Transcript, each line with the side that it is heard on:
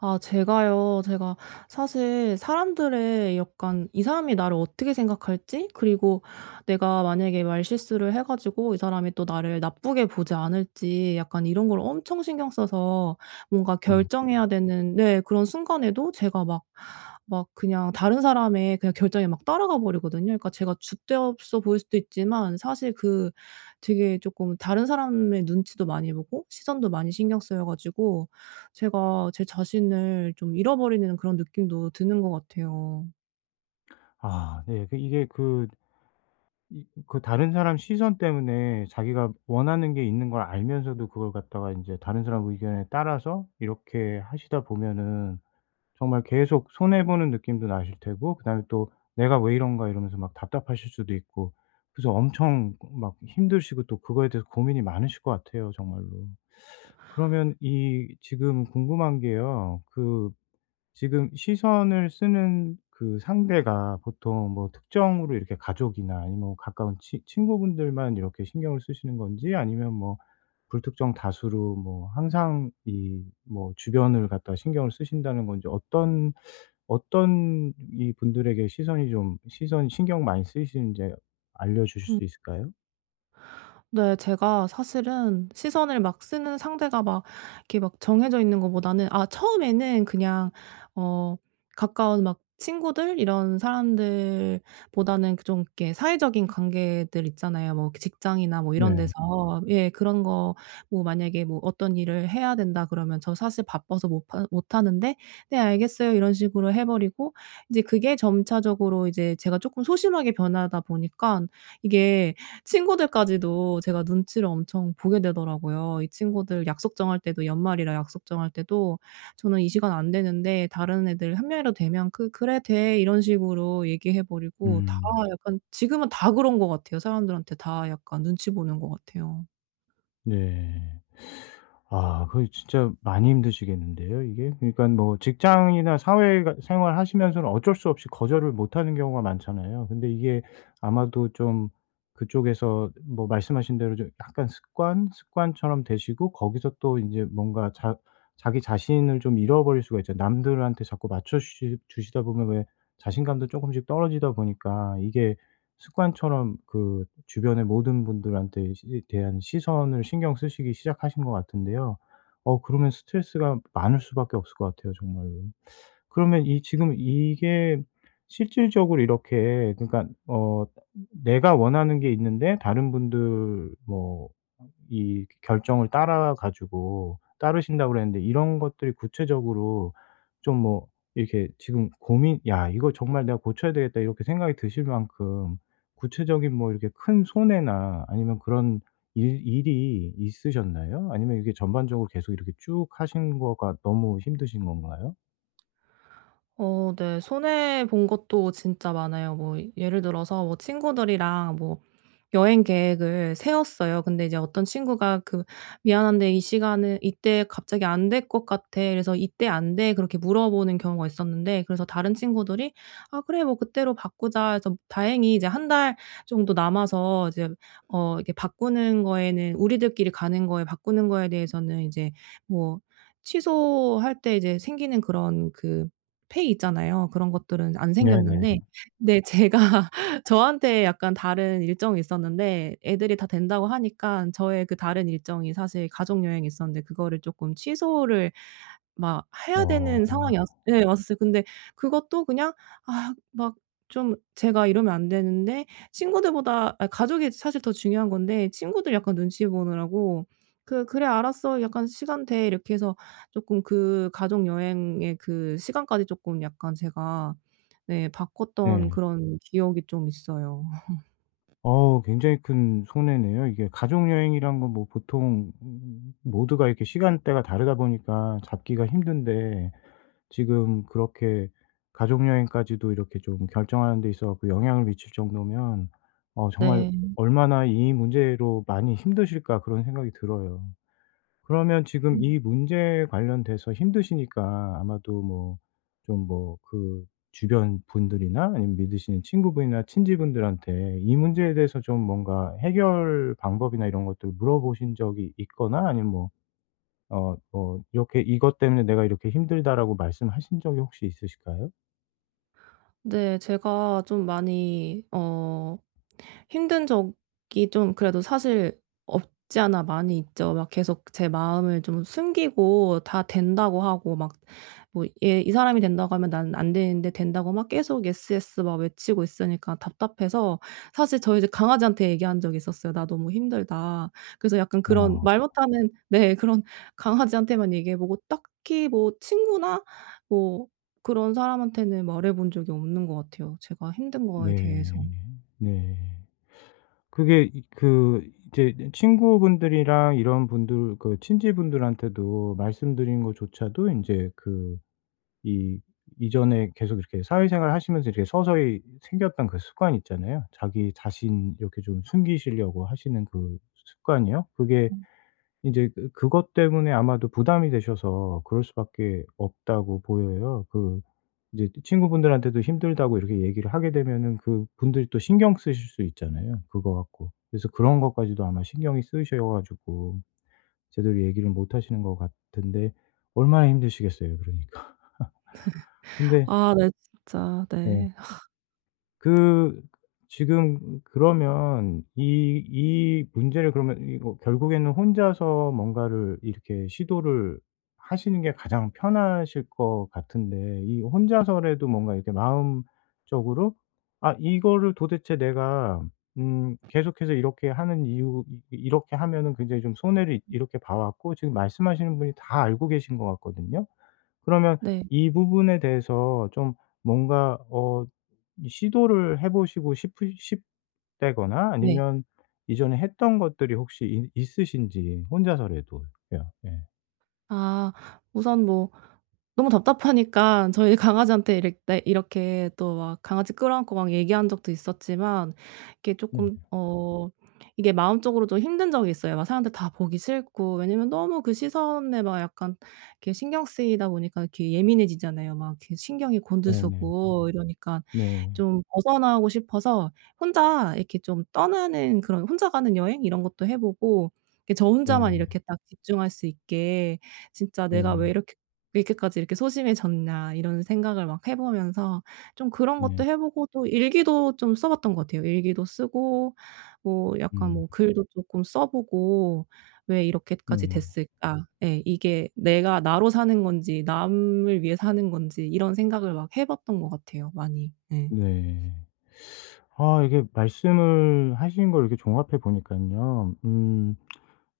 right: 아 제가요. 제가 사실 사람들의 약간 이 사람이 나를 어떻게 생각할지, 그리고 내가 만약에 말실수를 해 가지고 이 사람이 또 나를 나쁘게 보지 않을지, 약간 이런 걸 엄청 신경 써서 뭔가
left: 음.
right: 결정해야 되는, 네, 그런 순간에도 제가 막 그냥 다른 사람의 그냥 결정에 막 따라가 버리거든요. 그러니까 제가 줏대없어 보일 수도 있지만, 사실 그 되게 조금 다른 사람의 눈치도 많이 보고 시선도 많이 신경 쓰여 가지고 제가 제 자신을 좀 잃어버리는 그런 느낌도 드는 것 같아요.
left: 아 네. 그 이게 그 이 그 다른 사람 시선 때문에 자기가 원하는 게 있는 걸 알면서도 그걸 갖다가 이제 다른 사람 의견에 따라서 이렇게 하시다 보면은 정말 계속 손해 보는 느낌도 나실 테고, 그다음에 또 '내가 왜 이런가.' 이러면서 막 답답하실 수도 있고, 그래서 엄청 막 힘드시고 또 그거에 대해서 고민이 많으실 것 같아요, 정말로. 그러면 이 지금 궁금한 게요, 그 지금 시선을 쓰는 그 상대가 보통 뭐 특정으로 이렇게 가족이나 아니면 가까운 치 친구분들만 이렇게 신경을 쓰시는 건지, 아니면 뭐 불특정 다수로 뭐 항상 이 뭐 주변을 갖다가 신경을 쓰신다는 건지, 어떤 이 분들에게 시선이 좀 시선 신경 많이 쓰이시는지 알려 주실 수 있을까요?
right: 네. 제가 사실은 시선을 막 쓰는 상대가 막 이렇게 막 정해져 있는 것보다는, 아, 처음에는 그냥 어 가까운 막 친구들 이런 사람들보다는, 그 좀 이렇게 사회적인 관계들 있잖아요. 뭐 그 직장이나 뭐 이런
left: 네.
right: 데서, 예, 그런 거 뭐 만약에 뭐 "어떤 일을 해야 된다." 그러면 "저 사실 바빠서 못 하는데." "네 알겠어요." 이런 식으로 해 버리고, 이제 그게 점차적으로 이제 제가 조금 소심하게 변하다 보니까 이게 친구들까지도 제가 눈치를 엄청 보게 되더라고요. 이 친구들 약속 정할 때도, 연말이라 약속 정할 때도 저는 "이 시간 안 되는데." 다른 애들 한 명이라도 되면 그래 돼." 이런 식으로 얘기해 버리고 다
left: 음.
right: 약간 지금은 다 그런 것 같아요. 사람들한테 다 약간 눈치 보는 것 같아요.
left: 네. 아 그 진짜 많이 힘드시겠는데요 이게? 그러니까 뭐 직장이나 사회가 생활하시면서는 어쩔 수 없이 거절을 못 하는 경우가 많잖아요. 근데 이게 아마도 좀 그쪽에서 뭐 말씀하신 대로 좀 약간 습관처럼 되시고, 거기서 또 이제 뭔가 자 자기 자신을 좀 잃어버릴 수가 있죠. 남들한테 자꾸 맞춰 주시 주시다 보면 왜 자신감도 조금씩 떨어지다 보니까, 이게 습관처럼 그 주변의 모든 분들한테 시 대한 시선을 신경 쓰시기 시작하신 것 같은데요. 어 그러면 스트레스가 많을 수밖에 없을 것 같아요, 정말로. 그러면 이 지금 이게 실질적으로 이렇게, 그러니까 어 내가 원하는 게 있는데 다른 분들 뭐 이 결정을 따라 가지고 따르신다고 그랬는데, 이런 것들이 구체적으로 좀 뭐 이렇게 지금 고민, '야 이거 정말 내가 고쳐야 되겠다.' 이렇게 생각이 드실 만큼 구체적인 뭐 이렇게 큰 손해나 아니면 그런 일 일이 있으셨나요? 아니면 이게 전반적으로 계속 이렇게 쭉 하신 거가 너무 힘드신 건가요?
right: 어, 네. 손해 본 것도 진짜 많아요. 뭐 예를 들어서 뭐 친구들이랑 뭐 여행 계획을 세웠어요. 근데 이제 어떤 친구가 그 "미안한데 이 시간은 이때 갑자기 안 될 것 같아. 그래서 이때 안 돼." 그렇게 물어보는 경우가 있었는데, 그래서 다른 친구들이 "아 그래. 뭐 그때로 바꾸자." 해서 다행히 이제 한 달 정도 남아서, 이제 이렇게 바꾸는 거에는, 우리들끼리 가는 거에 바꾸는 거에 대해서는, 이제 뭐 취소할 때 이제 생기는 그런 그 페이 있잖아요. 그런 것들은 안
left: 네네.
right: 생겼는데, 네, 제가 저한테 약간 다른 일정이 있었는데 애들이 다 된다고 하니깐, 저의 그 다른 일정이 사실 가족 여행이 있었는데 그거를 쪼끔 취소를 막 해야
left: 어
right: 되는 상황이 왔 예 왔었어요. 근데 그것도 그냥 아 막 좀 제가 이러면 안 되는데, 친구들보다 아 가족이 사실 더 중요한 건데, 친구들 약간 눈치 보느라고 그래 알았어. 약간 시간 돼." 이렇게 해서 쪼끔 그 가족 여행의 그 시간까지 쪼끔 약간 제가, 네, 바꿨던
left: 네.
right: 그런 기억이 좀 있어요.
left: 어우 굉장히 큰 손해네요. 이게 가족 여행이란 건 뭐 보통 모두가 이렇게 시간대가 다르다 보니까 잡기가 힘든데, 지금 그렇게 가족 여행까지도 이렇게 좀 결정하는 데 있어 갖고 영향을 미칠 정도면 어 정말
right: 네.
left: '얼마나 이 문제로 많이 힘드실까.' 그런 생각이 들어요. 그러면 지금
right: 음.
left: 이 문제에 관련돼서 힘드시니까 아마도 뭐 좀 뭐 그 주변 분들이나 아니면 믿으시는 친구분이나 친지분들한테 이 문제에 대해서 좀 뭔가 해결 방법이나 이런 것들을 물어보신 적이 있거나, 아니면 뭐 어 뭐 "이렇게 이것 때문에 내가 이렇게 힘들다."라고 말씀하신 적이 혹시 있으실까요?
right: 네 제가 좀 많이 힘든 적이 좀 그래도 사실 없지 않아 많이 있죠. 막 계속 제 마음을 좀 숨기고 다 된다고 하고, 막 뭐 얘 이 사람이 된다고 하면 나는 안 되는데 된다고 막 계속 s s 막 외치고 있으니까 답답해서, 사실 저희 이제 강아지한테 얘기한 적이 있었어요. "나 너무 힘들다." 그래서 약간 그런
left: 어,
right: 말 못하는 네 그런 강아지한테만 얘기해 보고, 딱히 뭐 친구나 뭐 그런 사람한테는 말해 본 적이 없는 것 같아요, 제가 힘든 거에 대해서.
left: 네. 네. 그게 이 그 이제 친구분들이랑 이런 분들 그 친지분들한테도 말씀드린 것조차도 인제 그 이 이전에 계속 이렇게 사회생활 하시면서 이렇게 서서히 생겼던 그 습관 있잖아요, 자기 자신 이렇게 좀 숨기시려고 하시는 그 습관이요. 그게 인제 그 그것 때문에 아마도 부담이 되셔서 그럴 수밖에 없다고 보여요. 그 이제 친구분들한테도 힘들다고 이렇게 얘기를 하게 되면은 그분들이 또 신경 쓰실 수 있잖아요, 그거 갖고. 그래서 그런 것까지도 아마 신경이 쓰이셔 가지고 제대로 얘기를 못 하시는 것 같은데, 얼마나 힘드시겠어요, 그러니까. 근데.
right: 아 네. 진짜
left: 네.
right: 네.
left: 그 지금 그러면 이 이 문제를, 그러면 이거 결국에는 혼자서 뭔가를 이렇게 시도를 하시는 게 가장 편하실 것 같은데, 이 혼자서라도 뭔가 이렇게 마음적으로 '아 이거를 도대체 내가 계속해서 이렇게 하는 이유, 이 이렇게 하면은 굉장히 좀 손해를 이렇게 봐 왔고' 지금 말씀하시는 분이 다 알고 계신 것 같거든요. 그러면
right: 네.
left: 이 부분에 대해서 좀 뭔가 어 이 시도를 해 보시고 싶으 싶다거나,
right: 네.
left: 아니면 이전에 했던 것들이 혹시 있 있으신지, 혼자서라도요. 예. 네.
right: 아 우선 뭐 너무 답답하니까 저희 강아지한테 이렇게 이렇게 또 막 강아지 끌어안고 막 얘기한 적도 있었지만, 이게 조금 이게 마음적으로 좀 힘든 적이 있어요. 막 사람들 다 보기 싫고, 왜냐면 너무 그 시선에 막 약간 이렇게 신경 쓰이다 보니까 이렇게 예민해지잖아요. 막 이렇게 신경이
left: 네네.
right: 곤두서고 이러니까
left: 네.
right: 좀 벗어나고 싶어서 혼자 이렇게 좀 떠나는 그런, 혼자 가는 여행 이런 것도 해 보고, 이렇게 저 혼자만
left: 네.
right: 이렇게 딱 집중할 수 있게 진짜
left: 네.
right: '내가 왜
left: 네.
right: 이렇게 이렇게까지 이렇게 소심해졌나.' 이런 생각을 막 해 보면서 좀 그런 것도
left: 네.
right: 해 보고, 또 일기도 좀 써 봤던 것 같아요. 일기도 쓰고 뭐 약간
left: 음.
right: 뭐 글도 조금 써 보고 '왜 이렇게까지
left: 네.
right: 됐을까?' 예. 이게 '내가 나로 사는 건지 남을 위해 사는 건지.' 이런 생각을 막 해 봤던 것 같아요 많이. 네.
left: 네. 아 이게 말씀을 하신 걸 이렇게 종합해 보니깐요. 음.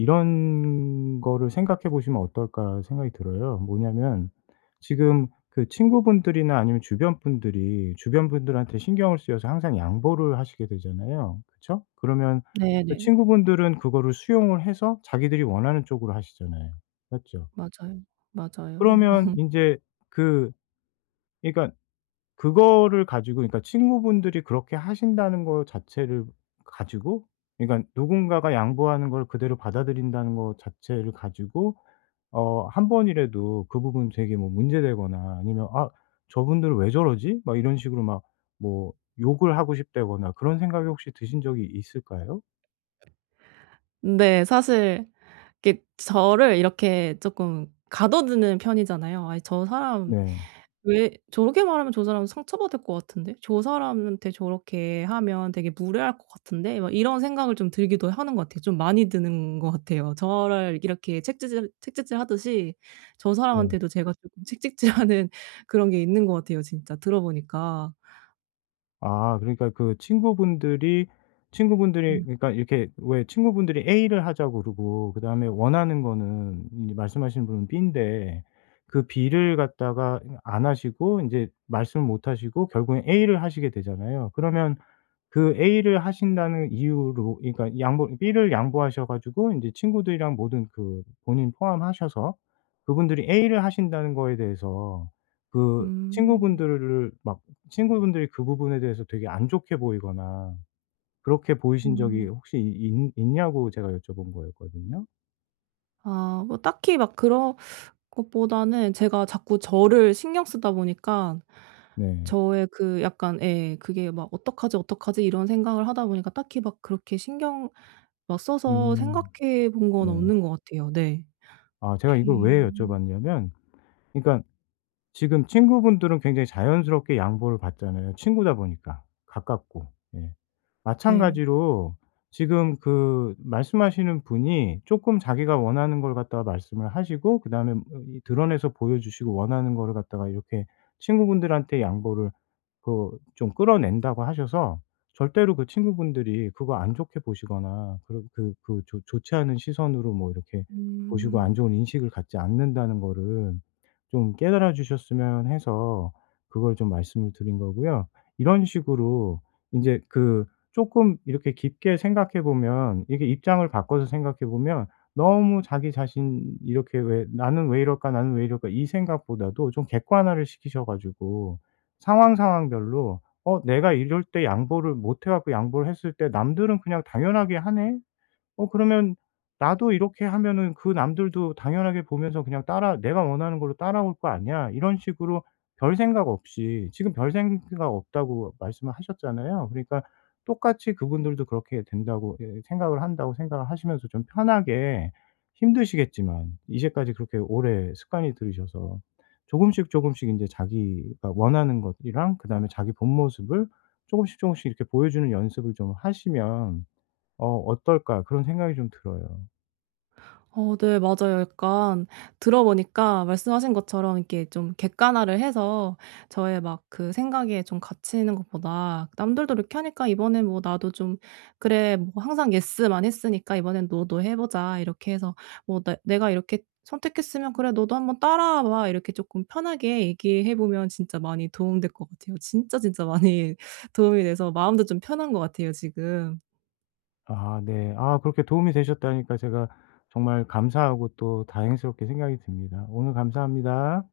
left: 이런 거를 생각해 보시면 어떨까 생각이 들어요. 뭐냐면 지금 그 친구분들이나 아니면 주변 분들한테 신경을 쓰여서 항상 양보를 하시게 되잖아요, 그쵸? 그러면 그
right: 네네.
left: 친구분들은 그거를 수용을 해서 자기들이 원하는 쪽으로 하시잖아요, 맞죠?
right: 맞아요. 맞아요.
left: 그러면 인제 그 그러니까 그거를 가지고, 그러니까 친구분들이 그렇게 하신다는 거 자체를 가지고, 그러니까 누군가가 양보하는 걸 그대로 받아들인다는 거 자체를 가지고 어 한 번이라도 그 부분 되게 뭐 문제되거나, 아니면 '아 저분들 왜 저러지?' 막 이런 식으로 막 뭐 욕을 하고 싶다거나 그런 생각이 혹시 드신 적이 있을까요?
right: 네. 사실 이렇게 저를 이렇게 조금 가둬두는 편이잖아요. '아이, 저 사람
left: 네.
right: 왜 저렇게 말하면 저 사람 상처받을 것 같은데? 저 사람한테 저렇게 하면 되게 무례할 것 같은데?' 막 이런 생각을 좀 들기도 하는 것 같아요. 좀 많이 드는 것 같아요. 저를 이렇게 책지질하듯이 저
left: 네.
right: 사람한테도 제가 조금 책찍질하는 그런 게 있는 것 같아요, 진짜 들어 보니까.
left: 아 그러니까 그 친구분들이
right: 음.
left: 그러니까 이렇게, 왜 친구분들이 A를 하자고 그러고 그다음에 원하는 거는 이 말씀하신 분은 B인데, 그 B를 갖다가 안 하시고 인제 말씀을 못 하시고 결국엔 A를 하시게 되잖아요. 그러면 그 A를 하신다는 이유로 그러니까 양보, B를 양보하셔 가지고 인제 친구들이랑 모든 그 본인 포함하셔서 그분들이 A를 하신다는 거에 대해서 그
right: 음.
left: 친구분들을 막 친구분들이 그 부분에 대해서 되게 안 좋게 보이거나 그렇게 보이신 적이
right: 음.
left: 혹시 있 있냐고 제가 여쭤본 거였거든요.
right: 아 뭐 딱히 막 그런, 그것보다는 제가 자꾸 저를 신경 쓰다 보니까
left: 네.
right: 저의 그 약간, 예, 그게 막 '어떡하지, 어떡하지?' 이런 생각을 하다 보니까 딱히 막 그렇게 신경 막 써서
left: 음.
right: 생각해 본 건
left: 네.
right: 없는 것 같아요. 네.
left: 아 제가 이걸
right: 비
left: 왜 여쭤봤냐면, 그러니까 지금 친구분들은 굉장히 자연스럽게 양보를 받잖아요, 친구다 보니까. 가깝고. 예.
right: 네.
left: 마찬가지로 지금 그 말씀하시는 분이 쪼끔 자기가 원하는 걸 갖다가 말씀을 하시고 그다음에 어 이 드러내서 보여주시고, 원하는 거를 갖다가 이렇게 친구분들한테 양보를 그 좀 끌어낸다고 하셔서 절대로 그 친구분들이 그거 안 좋게 보시거나 그런 그 그 좋 좋지 않은 시선으로 뭐 이렇게 보시고
right: 음.
left: 안 좋은 인식을 갖지 않는다는 거를 좀 깨달아 주셨으면 해서 그걸 좀 말씀을 드린 거고요. 이런 식으로 인제 그 쪼끔 이렇게 깊게 생각해 보면, 이게 입장을 바꿔서 생각해 보면, 너무 자기 자신 이렇게 왜 '나는 왜 이럴까? 나는 왜 이럴까?' 이 생각보다도 좀 객관화를 시키셔 가지고 상황 상황별로 '어 내가 이럴 때 양보를 못해 갖고 양보를 했을 때 남들은 그냥 당연하게 하네.' 어 그러면 나도 이렇게 하면은 그 남들도 당연하게 보면서 그냥 따라 '내가 원하는 걸로 따라올 거 아니야.' 이런 식으로 별 생각 없이, 지금 별 생각 없다고 말씀을 하셨잖아요. 그러니까 똑같이 그분들도 그렇게 된다고 예 생각을 한다고 생각을 하시면서 좀 편하게, 힘드시겠지만 이제까지 그렇게 오래 습관이 들으셔서 조금씩 조금씩 인제 자기가 원하는 것이랑 그다음에 자기 본 모습을 조금씩 조금씩 이렇게 보여주는 연습을 좀 하시면 어 '어떨까.' 그런 생각이 좀 들어요.
right: 어 네 맞아요. 약간 들어 보니까 말씀하신 것처럼 이렇게 좀 객관화를 해서 저의 막 그 생각에 좀 갇히는 것보다 남들도 이렇게 하니까 이번엔 뭐 나도 좀 '그래 뭐 항상 예스만 했으니까 이번엔 노도 해 보자.' 이렇게 해서 뭐 내 "내가 이렇게 선택했으면 그래 너도 한번 따라와 봐." 이렇게 조금 편하게 얘기해 보면 진짜 많이 도움될 것 같아요. 진짜, 진짜 많이 도움이 돼서 마음도 좀 편한 것 같아요 지금.
left: 아 네. 아 그렇게 도움이 되셨다니까 제가 정말 감사하고 또 다행스럽게 생각이 듭니다. 오늘 감사합니다.